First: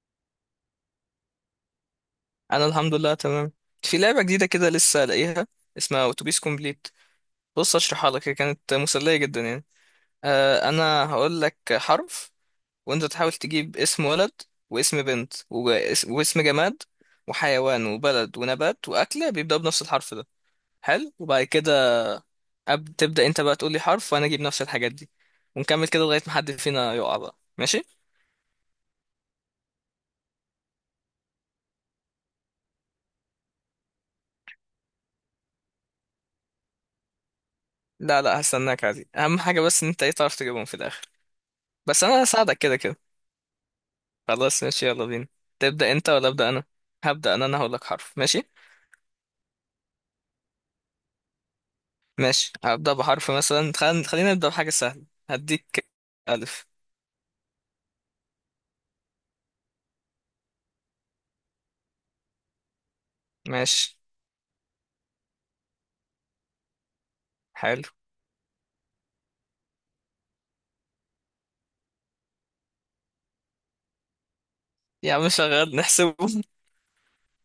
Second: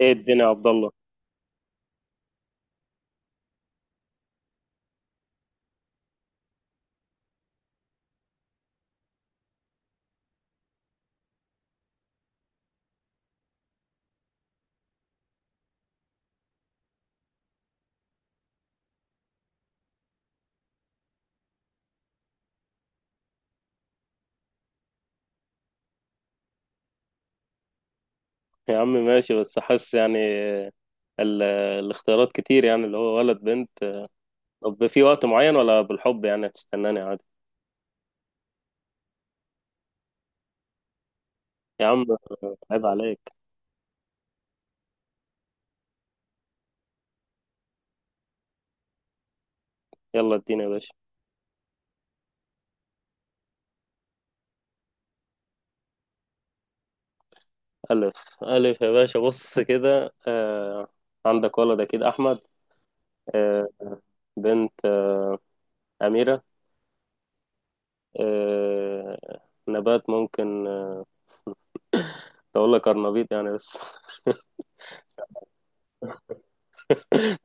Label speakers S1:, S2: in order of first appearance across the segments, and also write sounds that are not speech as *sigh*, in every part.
S1: ايه الدنيا يا عبد الله؟
S2: انا الحمد لله تمام. في لعبه جديده كده لسه لاقيها، اسمها اتوبيس كومبليت. بص اشرحها لك، هي كانت مسليه جدا يعني. انا هقول لك حرف وانت تحاول تجيب اسم ولد واسم بنت واسم جماد وحيوان وبلد ونبات واكله بيبداوا بنفس الحرف ده. حلو، وبعد كده تبدا انت بقى تقول لي حرف وانا اجيب نفس الحاجات دي، ونكمل كده لغايه ما حد فينا يقع بقى، ماشي؟
S1: يا عم ماشي، بس حاسس يعني ال- الاختيارات كتير، يعني اللي هو ولد بنت. طب في وقت معين ولا بالحب يعني هتستناني عادي؟
S2: لا لا، هستناك عادي، اهم حاجه بس ان انت ايه، تعرف تجيبهم في الاخر.
S1: يا عم
S2: بس انا هساعدك كده
S1: عيب
S2: كده.
S1: عليك.
S2: خلاص ماشي، يلا بينا. تبدأ انت ولا أبدأ انا؟ هبدأ انا. هقول لك حرف، ماشي؟
S1: يلا اديني يا باشا.
S2: ماشي، هبدأ بحرف مثلا خلينا نبدأ بحاجة سهلة هديك. ألف.
S1: ألف. ألف يا باشا بص كده. عندك ولد أكيد أحمد. آه
S2: ماشي،
S1: بنت، أميرة.
S2: حلو.
S1: آه نبات ممكن أقول لك أرنبيط يعني، بس *laughs*
S2: يا عم شغال، نحسبه.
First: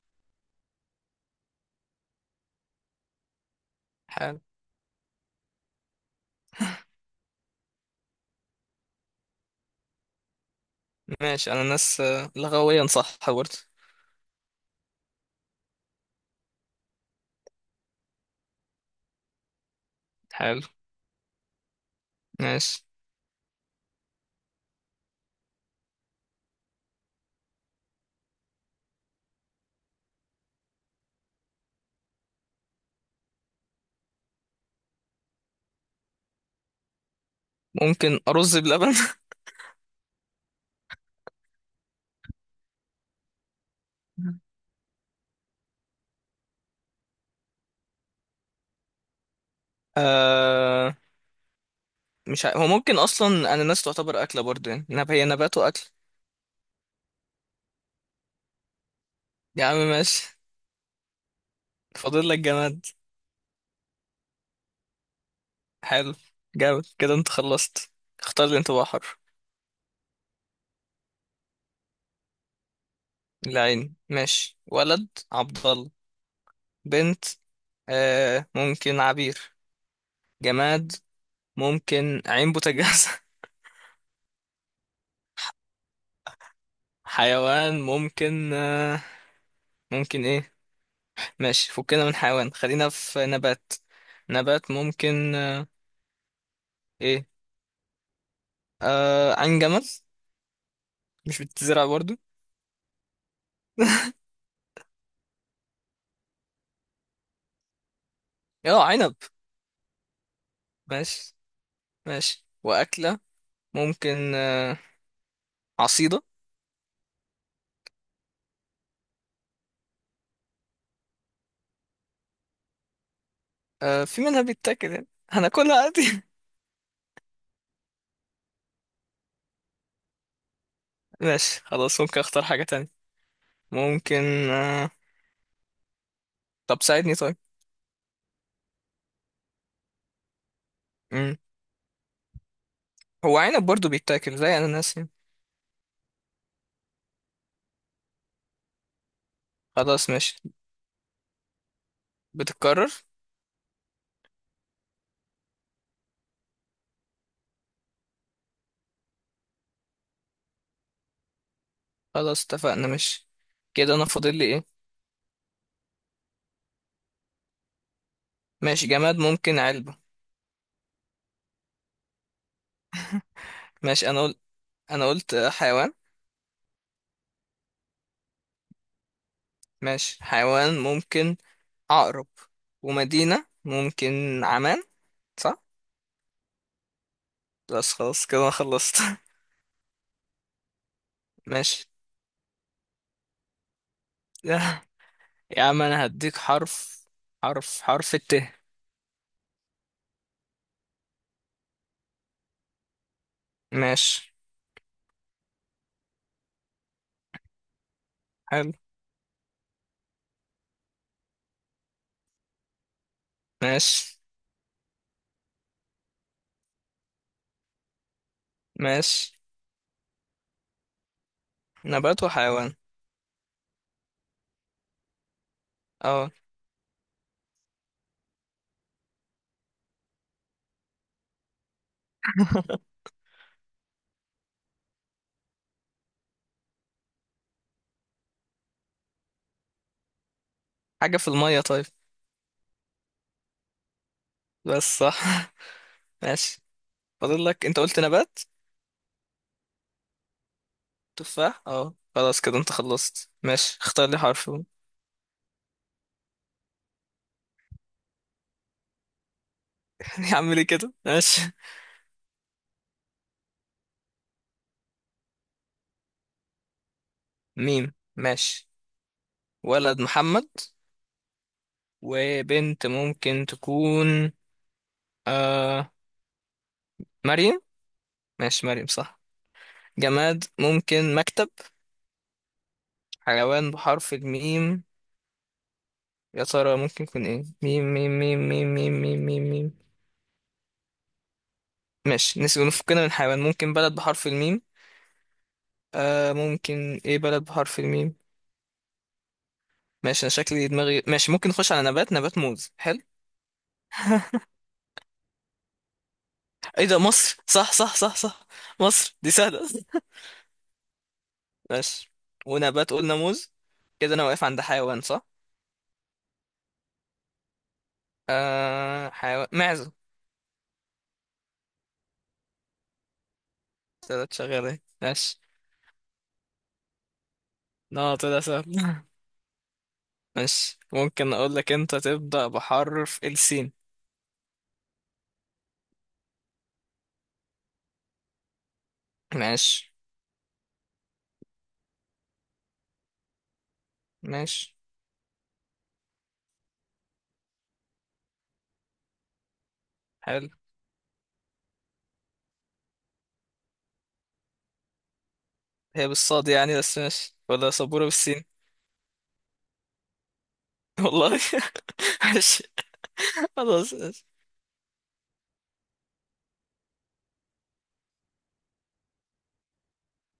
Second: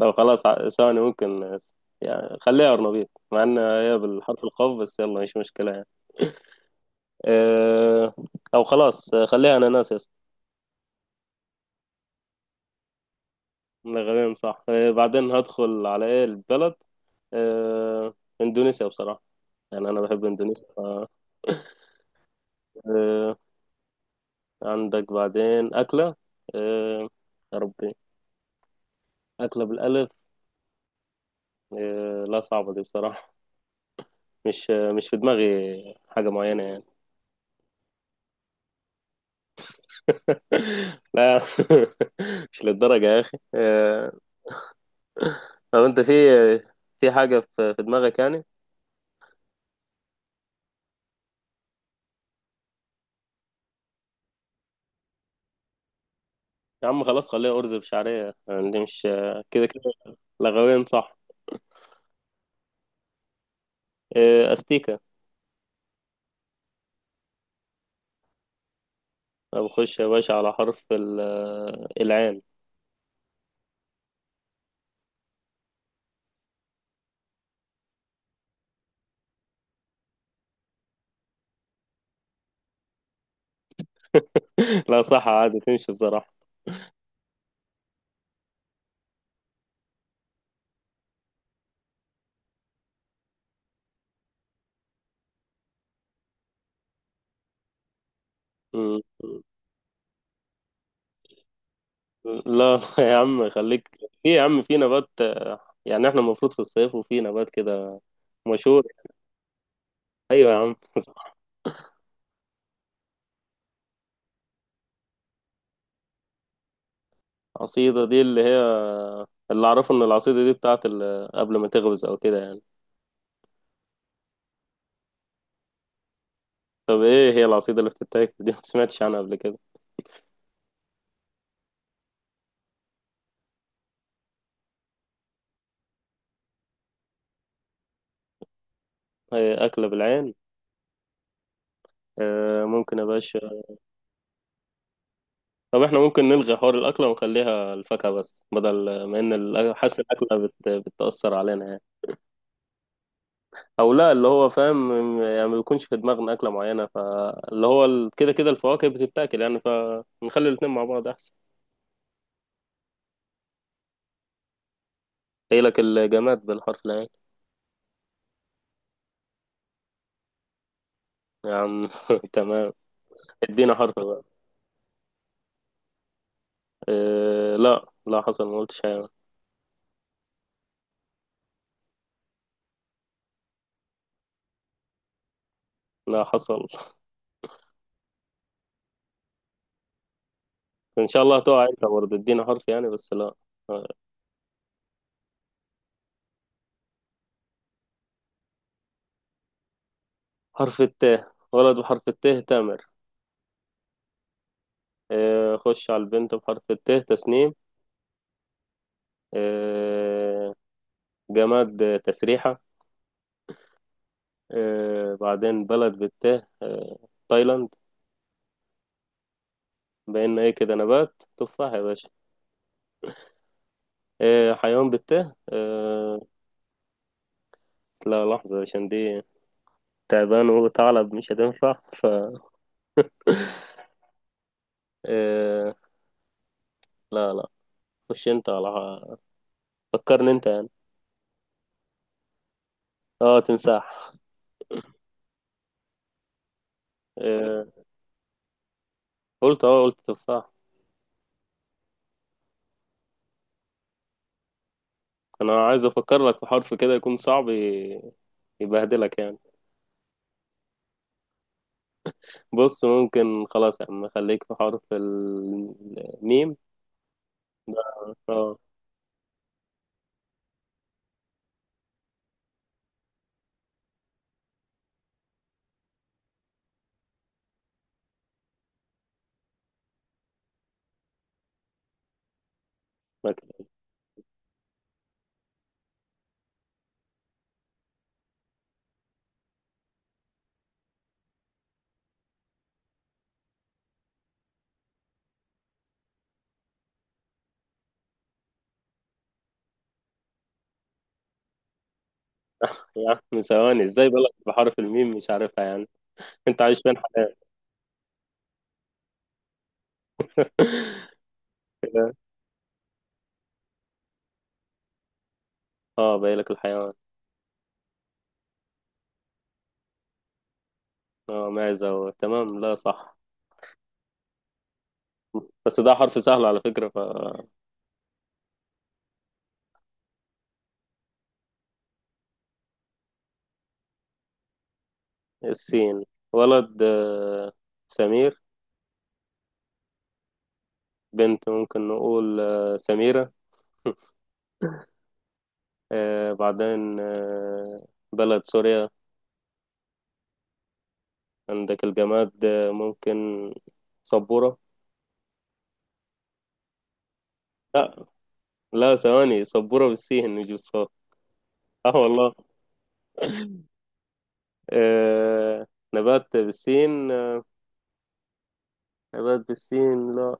S1: لو خلاص، ثواني ممكن، يعني خليها أرنبيط مع إن هي
S2: حلو.
S1: بالحرف القاف، بس يلا مش مشكلة يعني. أه. أو خلاص، خليها أناناس يا اسطى.
S2: ماشي، انا ناس، لغويا صح برضه.
S1: غالبا صح. بعدين هدخل على إيه، البلد. أه إندونيسيا بصراحة، يعني أنا بحب
S2: حلو.
S1: إندونيسيا
S2: ماشي،
S1: أه عندك بعدين أكلة. أه يا ربي، أكلة بالألف. لا صعبة دي بصراحة، مش في دماغي حاجة معينة يعني.
S2: ممكن أرز بلبن. *laughs*
S1: *laughs* لا. *laughs* مش للدرجة يا أخي. طب انت في في حاجة في في دماغك يعني؟
S2: آه... مش ع... هو ممكن اصلا انا ناس تعتبر اكلة برضه يعني. هي نبات واكل.
S1: يا عم خلاص، خليها أرز بشعرية، يعني دي مش
S2: يا
S1: كده
S2: عم
S1: كده،
S2: ماشي.
S1: لغويا صح.
S2: فاضل لك جماد.
S1: إيه، أستيكة.
S2: حلو. جامد كده، انت خلصت. اختار لي انت بقى حرف.
S1: طب خش يا باشا على حرف العين.
S2: العين، ماشي. ولد عبد الله. بنت، آه، ممكن عبير. جماد، ممكن عين بوتاجاز.
S1: *laughs* لا صح، عادي تمشي بصراحة.
S2: *laughs* حيوان ممكن، آه ممكن ايه ماشي فكنا من حيوان، خلينا في نبات. نبات ممكن، آه ايه
S1: م-
S2: آه عين جمل، مش بتزرع برضو.
S1: لا يا عم خليك في، يا عم في نبات. يعني احنا المفروض في الصيف وفي نبات كده
S2: اه،
S1: مشهور.
S2: عنب.
S1: ايوه يا عم.
S2: ماشي.
S1: *laughs*
S2: ماشي، وأكلة ممكن، آه، عصيدة.
S1: عصيدة دي اللي هي، اللي اعرفه ان العصيدة دي بتاعت قبل ما تغمز او كده يعني.
S2: آه، في منها بيتاكل يعني، هناكلها عادي.
S1: طب ايه هي العصيدة اللي بتتاكل دي؟ ما سمعتش عنها قبل كده.
S2: *laughs* ماشي خلاص، ممكن اختار حاجة تانية. ممكن، آه، طب ساعدني طيب.
S1: هي أكلة بالعين.
S2: مم.
S1: ممكن يا
S2: هو
S1: باشا.
S2: عنب برضو بيتاكل زي اناناس يعني.
S1: طب احنا ممكن نلغي حوار الأكلة ونخليها الفاكهة بس، بدل ما إن حاسس
S2: خلاص ماشي،
S1: الأكلة بتأثر علينا يعني.
S2: بتتكرر.
S1: أو لا، اللي هو فاهم، يعني ما بيكونش في دماغنا أكلة معينة، فاللي هو كده كده الفواكه بتتاكل يعني، فنخلي الاتنين مع بعض أحسن.
S2: خلاص اتفقنا ماشي. كده انا فاضل لي ايه؟
S1: هي لك الجماد بالحرف العين.
S2: ماشي، جماد ممكن علبة.
S1: يا عم *laughs* تمام. ادينا حرف
S2: ماشي. انا
S1: بقى.
S2: قلت انا قلت حيوان.
S1: إيه؟ لا لا حصل، ما قلتش حاجة.
S2: ماشي، حيوان ممكن عقرب، ومدينة ممكن عمان، صح؟
S1: لا حصل.
S2: بس خلاص كده انا خلصت.
S1: ان شاء الله
S2: *laughs*
S1: تقع انت
S2: ماشي.
S1: برضه، ادينا حرف يعني، بس لا. آه.
S2: يا عم انا هديك حرف. حرف الت.
S1: حرف التاء، ولد بحرف التاء تامر.
S2: ماشي.
S1: خش على البنت بحرف التاء تسنيم.
S2: حلو.
S1: آه، جماد، تسريحة.
S2: ماشي.
S1: بعدين بلد بالتاء، تايلاند.
S2: ماشي
S1: بقينا ايه كده، نبات تفاح يا باشا.
S2: نبات وحيوان.
S1: حيوان بالتاء،
S2: اه،
S1: لا لحظة عشان دي تعبان وثعلب مش هتنفع آه، لا لا، خش انت على، فكرني انت يعني.
S2: حاجة في المية طيب.
S1: اه تمساح.
S2: بس صح. *laughs* ماشي، فاضل
S1: آه،
S2: لك، انت قلت نبات.
S1: قلت تفاح.
S2: تفاح، اه. خلاص كده انت خلصت، ماشي. اختار لي حرف. *laughs*
S1: انا عايز افكر لك في حرف كده يكون صعب، يبهدلك يعني.
S2: يا عم ليه كده، ماشي.
S1: بص ممكن خلاص يا عم خليك في حرف الميم ده.
S2: ميم،
S1: اه.
S2: ماشي. ولد محمد. وبنت ممكن تكون، آه، مريم. ماشي، مريم صح. جماد ممكن مكتب.
S1: لك-
S2: حيوان بحرف الميم، يا ترى ممكن يكون ايه؟ ميم ميم ميم ميم ميم ميم ميم ميم ماشي نسيب، نفكنا من حيوان. ممكن بلد بحرف الميم، آه ممكن ايه بلد بحرف الميم؟ ماشي انا شكلي دماغي ماشي، ممكن نخش على نبات. نبات موز، حلو.
S1: يا عم ثواني، ازاي بالك بحرف الميم مش عارفها يعني؟ *laughs* انت عايش
S2: ايه
S1: فين
S2: ده،
S1: حاليا؟
S2: مصر، صح صح صح صح. مصر دي سهلة. *laughs*
S1: *laughs*
S2: ماشي.
S1: كده.
S2: ونبات قلنا موز، كده انا واقف عند حيوان، صح؟
S1: اه بايلك الحيوان.
S2: حيوان معزة.
S1: اه معزة، تمام، لا صح.
S2: طلعت شغالة اهي. ماشي.
S1: بس ده حرف سهل على فكرة
S2: لا طلع سهل. *laughs* ماشي، ممكن اقول لك انت تبدأ بحرف السين.
S1: السين. ولد سمير.
S2: ماشي.
S1: بنت ممكن نقول سميرة.
S2: ماشي.
S1: بعدين بلد سوريا.
S2: حلو.
S1: عندك الجماد، ممكن سبورة.
S2: هي بالصاد يعني، بس ماشي، ولا
S1: لا
S2: سبورة بالسين.
S1: لا ثواني، سبورة بالسين مش بالصاد.
S2: *laughs* والله.
S1: اه
S2: *laughs*
S1: والله.
S2: ماشي، خلاص.
S1: آه نبات بالسين، نبات بالسين لا.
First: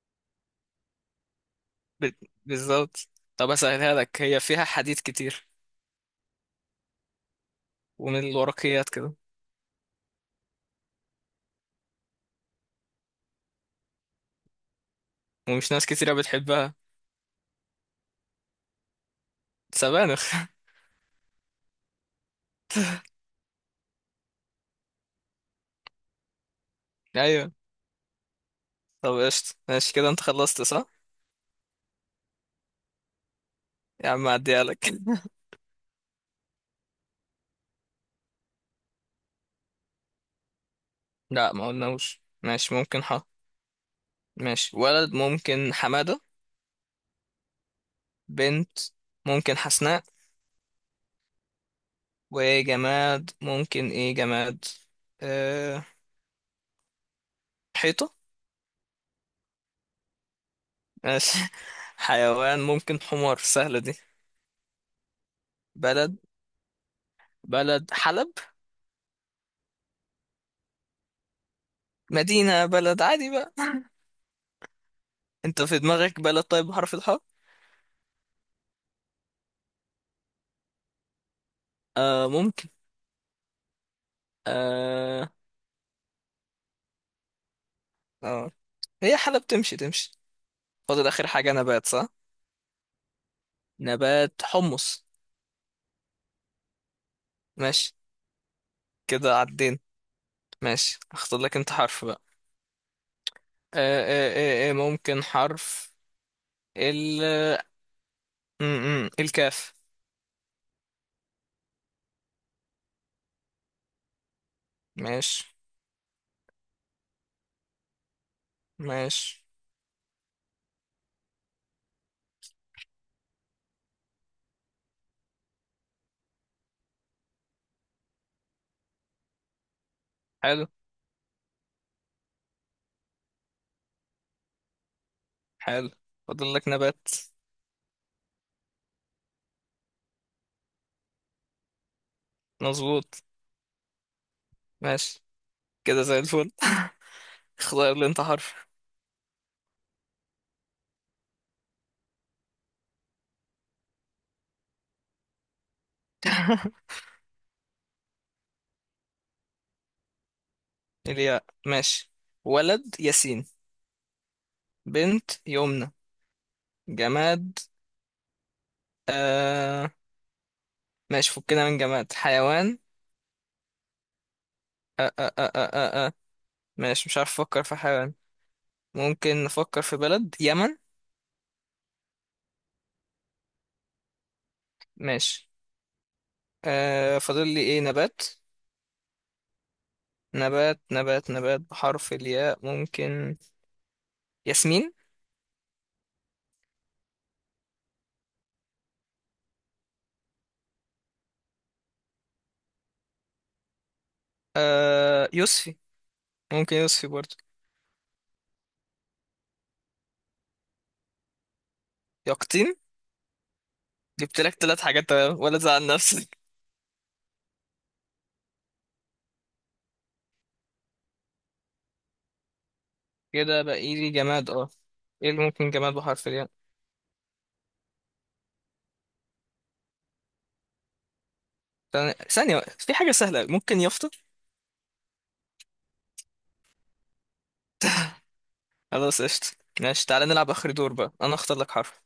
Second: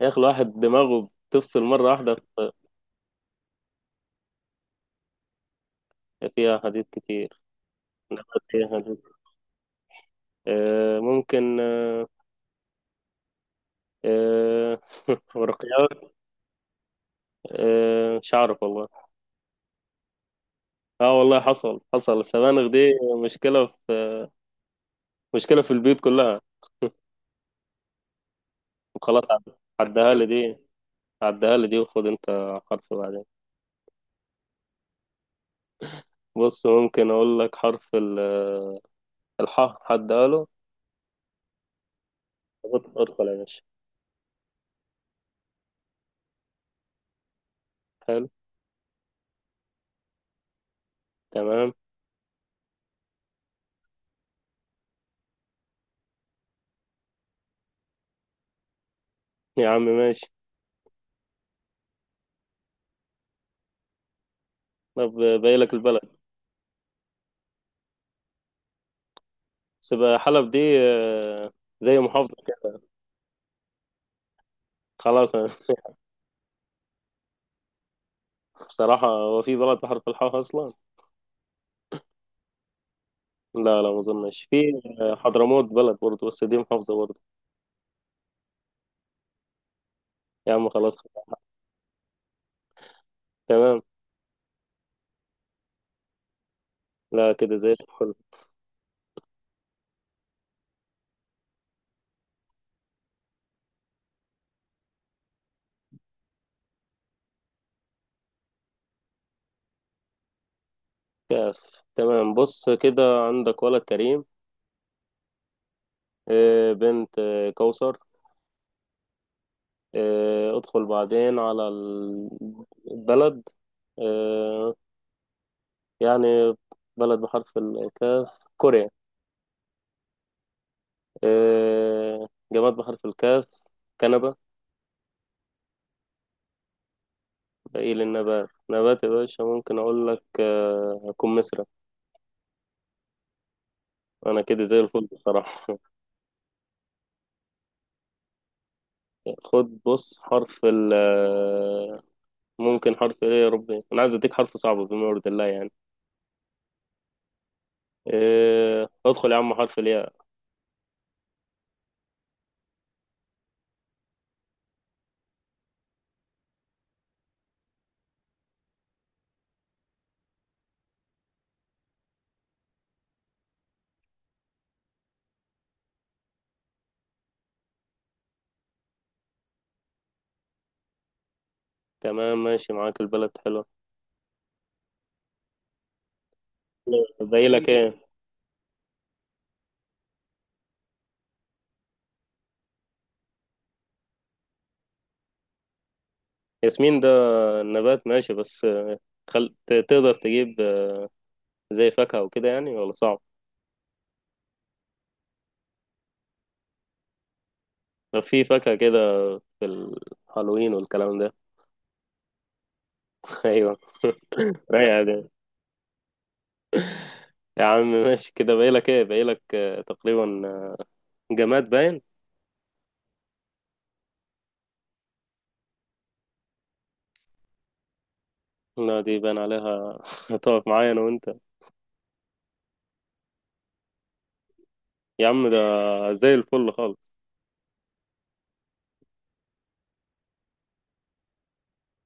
S1: يا أخي الواحد دماغه بتفصل مرة
S2: ب-
S1: واحدة
S2: بالظبط. طب اسهلها لك، هي فيها حديد كتير،
S1: فيها حديث كتير.
S2: ومن
S1: نبات فيها
S2: الورقيات
S1: حديث.
S2: كده،
S1: ممكن. آه *laughs*
S2: ومش ناس
S1: ورقيات.
S2: كتيرة بتحبها.
S1: مش عارف والله.
S2: سبانخ.
S1: اه والله حصل، حصل السبانخ دي، مشكلة في مشكلة في البيوت كلها.
S2: *laughs* ايوه. طب
S1: وخلاص،
S2: قشطة، ماشي كده
S1: عدها
S2: انت
S1: لي دي.
S2: خلصت، صح؟
S1: عدها لي دي، وخد انت حرف بعدين.
S2: يا عم اعديها لك. *laughs*
S1: بص ممكن اقول لك حرف الحاء، عدها له.
S2: لا ما قلناش، ماشي
S1: ادخل
S2: ممكن ح.
S1: ادخل يا باشا.
S2: ماشي، ولد ممكن حمادة.
S1: حلو.
S2: بنت ممكن حسناء.
S1: تمام.
S2: وجماد ممكن ايه جماد، أه... حيطة.
S1: يا عم ماشي.
S2: ماشي. *laughs* حيوان ممكن حمار، سهلة دي.
S1: طب باقي لك البلد.
S2: بلد، بلد حلب.
S1: بس بقى حلب دي، زي محافظة
S2: مدينة
S1: كده.
S2: بلد عادي بقى.
S1: خلاص أنا.
S2: انت في دماغك بلد طيب بحرف الحاء؟
S1: *laughs* بصراحة، هو في بلد بحرف الحاء أصلا؟
S2: آه ممكن
S1: لا لا، ما أظنش في.
S2: آه
S1: حضرموت بلد برضه، بس دي محافظة برضه.
S2: آه هي حالة بتمشي تمشي.
S1: يا عم خلاص
S2: فاضل آخر حاجة نبات، صح؟
S1: تمام.
S2: نبات حمص.
S1: لا، كده زي
S2: ماشي.
S1: الفل.
S2: كده عدين. ماشي، اختار لك انت حرف بقى. آه ممكن حرف ال م -م. الكاف.
S1: كاف. تمام، بص كده، عندك ولد كريم.
S2: ماشي.
S1: بنت كوثر.
S2: ماشي.
S1: ادخل بعدين على البلد، آه، يعني بلد بحرف الكاف كوريا.
S2: حلو.
S1: جماد بحرف الكاف، كنبة.
S2: حلو. فاضل لك نبات.
S1: باقي للنبات، نبات يا باشا ممكن أقول لك كمثرى.
S2: مظبوط.
S1: أنا كده زي الفل
S2: ماشي.
S1: بصراحة.
S2: كده زي الفل. *laughs* اختار لي انت حرف.
S1: *laughs* خد بص حرف ال آه، ممكن حرف إيه، يا ربي أنا عايز أديك حرف صعب بما يرضي الله يعني.
S2: *laughs*
S1: ادخل يا عم، حرف الياء.
S2: الياء، ماشي. ولد ياسين. بنت يمنى. جماد، آه ماشي فكنا من جماد. حيوان، آه آه آه آه آه آه. ماشي مش عارف افكر في حيوان. ممكن نفكر في بلد، يمن.
S1: تمام ماشي، معاك البلد حلو.
S2: ماشي. آه،
S1: باقي
S2: فاضل لي
S1: لك
S2: ايه،
S1: إيه؟
S2: نبات. نبات بحرف الياء، ممكن ياسمين.
S1: ياسمين ده نبات ماشي، بس تقدر تجيب زي فاكهة وكده يعني، ولا صعب؟
S2: آه يوسفي، ممكن يوسفي برضه.
S1: طب في فاكهة كده في الهالوين والكلام ده؟
S2: يقطين.
S1: *laughs* ايوه.
S2: جبت لك ثلاث
S1: رايقة
S2: حاجات،
S1: دي.
S2: تمام ولا تزعل نفسك.
S1: يا عم ماشي، كده باقيلك تقريبا جماد باين.
S2: *laughs* كده بقى لي جماد، اه. ايه اللي ممكن جماد بحرف الياء؟
S1: لا دي باين عليها، *laughs* هتقف معايا انا وانت.
S2: ثانية ثانية، في حاجة سهلة، ممكن يافطة.
S1: يا عم ده زي الفل خالص.
S2: خلاص قشطة. ماشي، تعالى نلعب آخر دور بقى، أنا أختار لك حرف.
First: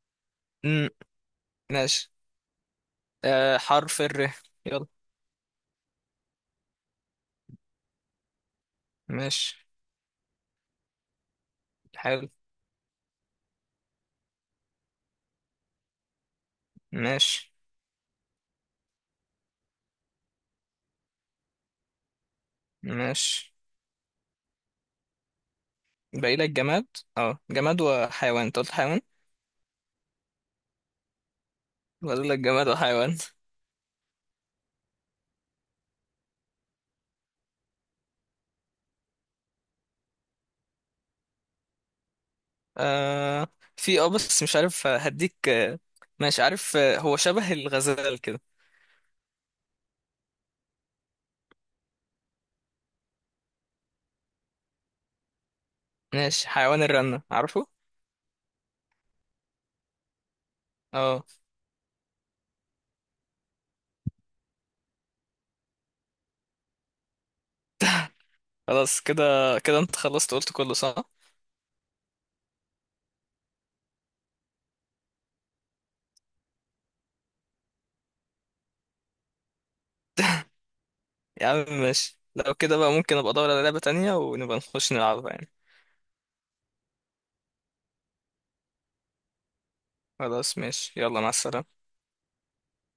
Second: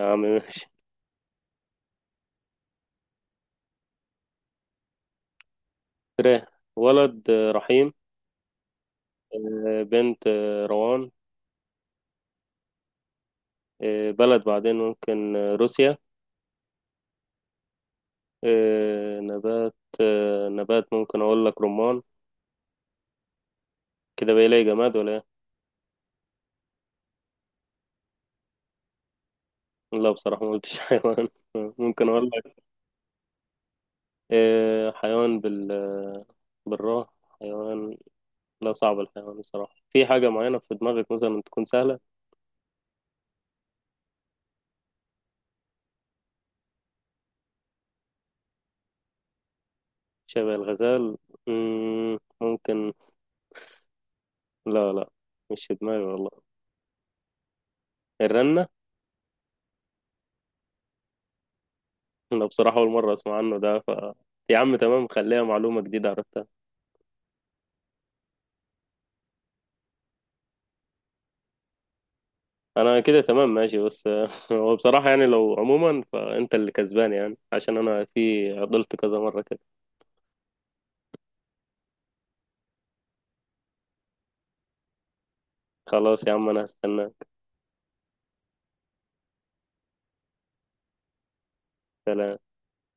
S1: يا عم ماشي.
S2: مم. ماشي. حرف الر، يلا.
S1: تراه. ولد رحيم.
S2: ماشي.
S1: بنت روان.
S2: حلو.
S1: بلد بعدين ممكن روسيا.
S2: ماشي.
S1: إيه نبات. نبات ممكن اقول لك رمان.
S2: ماشي،
S1: كده بقى لي جماد ولا ايه؟
S2: باقي لك جماد. اه، جماد وحيوان، انت قلت حيوان.
S1: لا بصراحة ما قلتش *laughs* حيوان. ممكن
S2: باقي
S1: اقول
S2: لك
S1: لك
S2: جماد وحيوان.
S1: إيه، حيوان بال، بالراء، حيوان. لا صعب الحيوان بصراحة، في حاجة معينة في دماغك مثلا تكون سهلة؟
S2: آه في، اه بس مش عارف، هديك، ماشي عارف، هو شبه الغزال كده.
S1: شبه الغزال؟ مم، ممكن. لا لا، مش في دماغي والله.
S2: ماشي، حيوان الرنة، عارفه؟
S1: الرنة؟
S2: اه.
S1: أنا بصراحة أول مرة أسمع عنه ده يا عم تمام، خليها معلومة جديدة عرفتها.
S2: خلاص كده، كده انت خلصت، قلت كله صح.
S1: انا كده تمام ماشي، بس *laughs* هو بصراحة يعني لو عموما فانت اللي كسبان، يعني عشان انا في عضلت كذا مرة كده.
S2: يا عم ماشي، لو كده بقى ممكن ابقى ادور على لعبة تانية ونبقى نخش نلعبها يعني.
S1: خلاص يا عم انا هستناك.
S2: خلاص ماشي، يلا مع السلامة.
S1: سلام.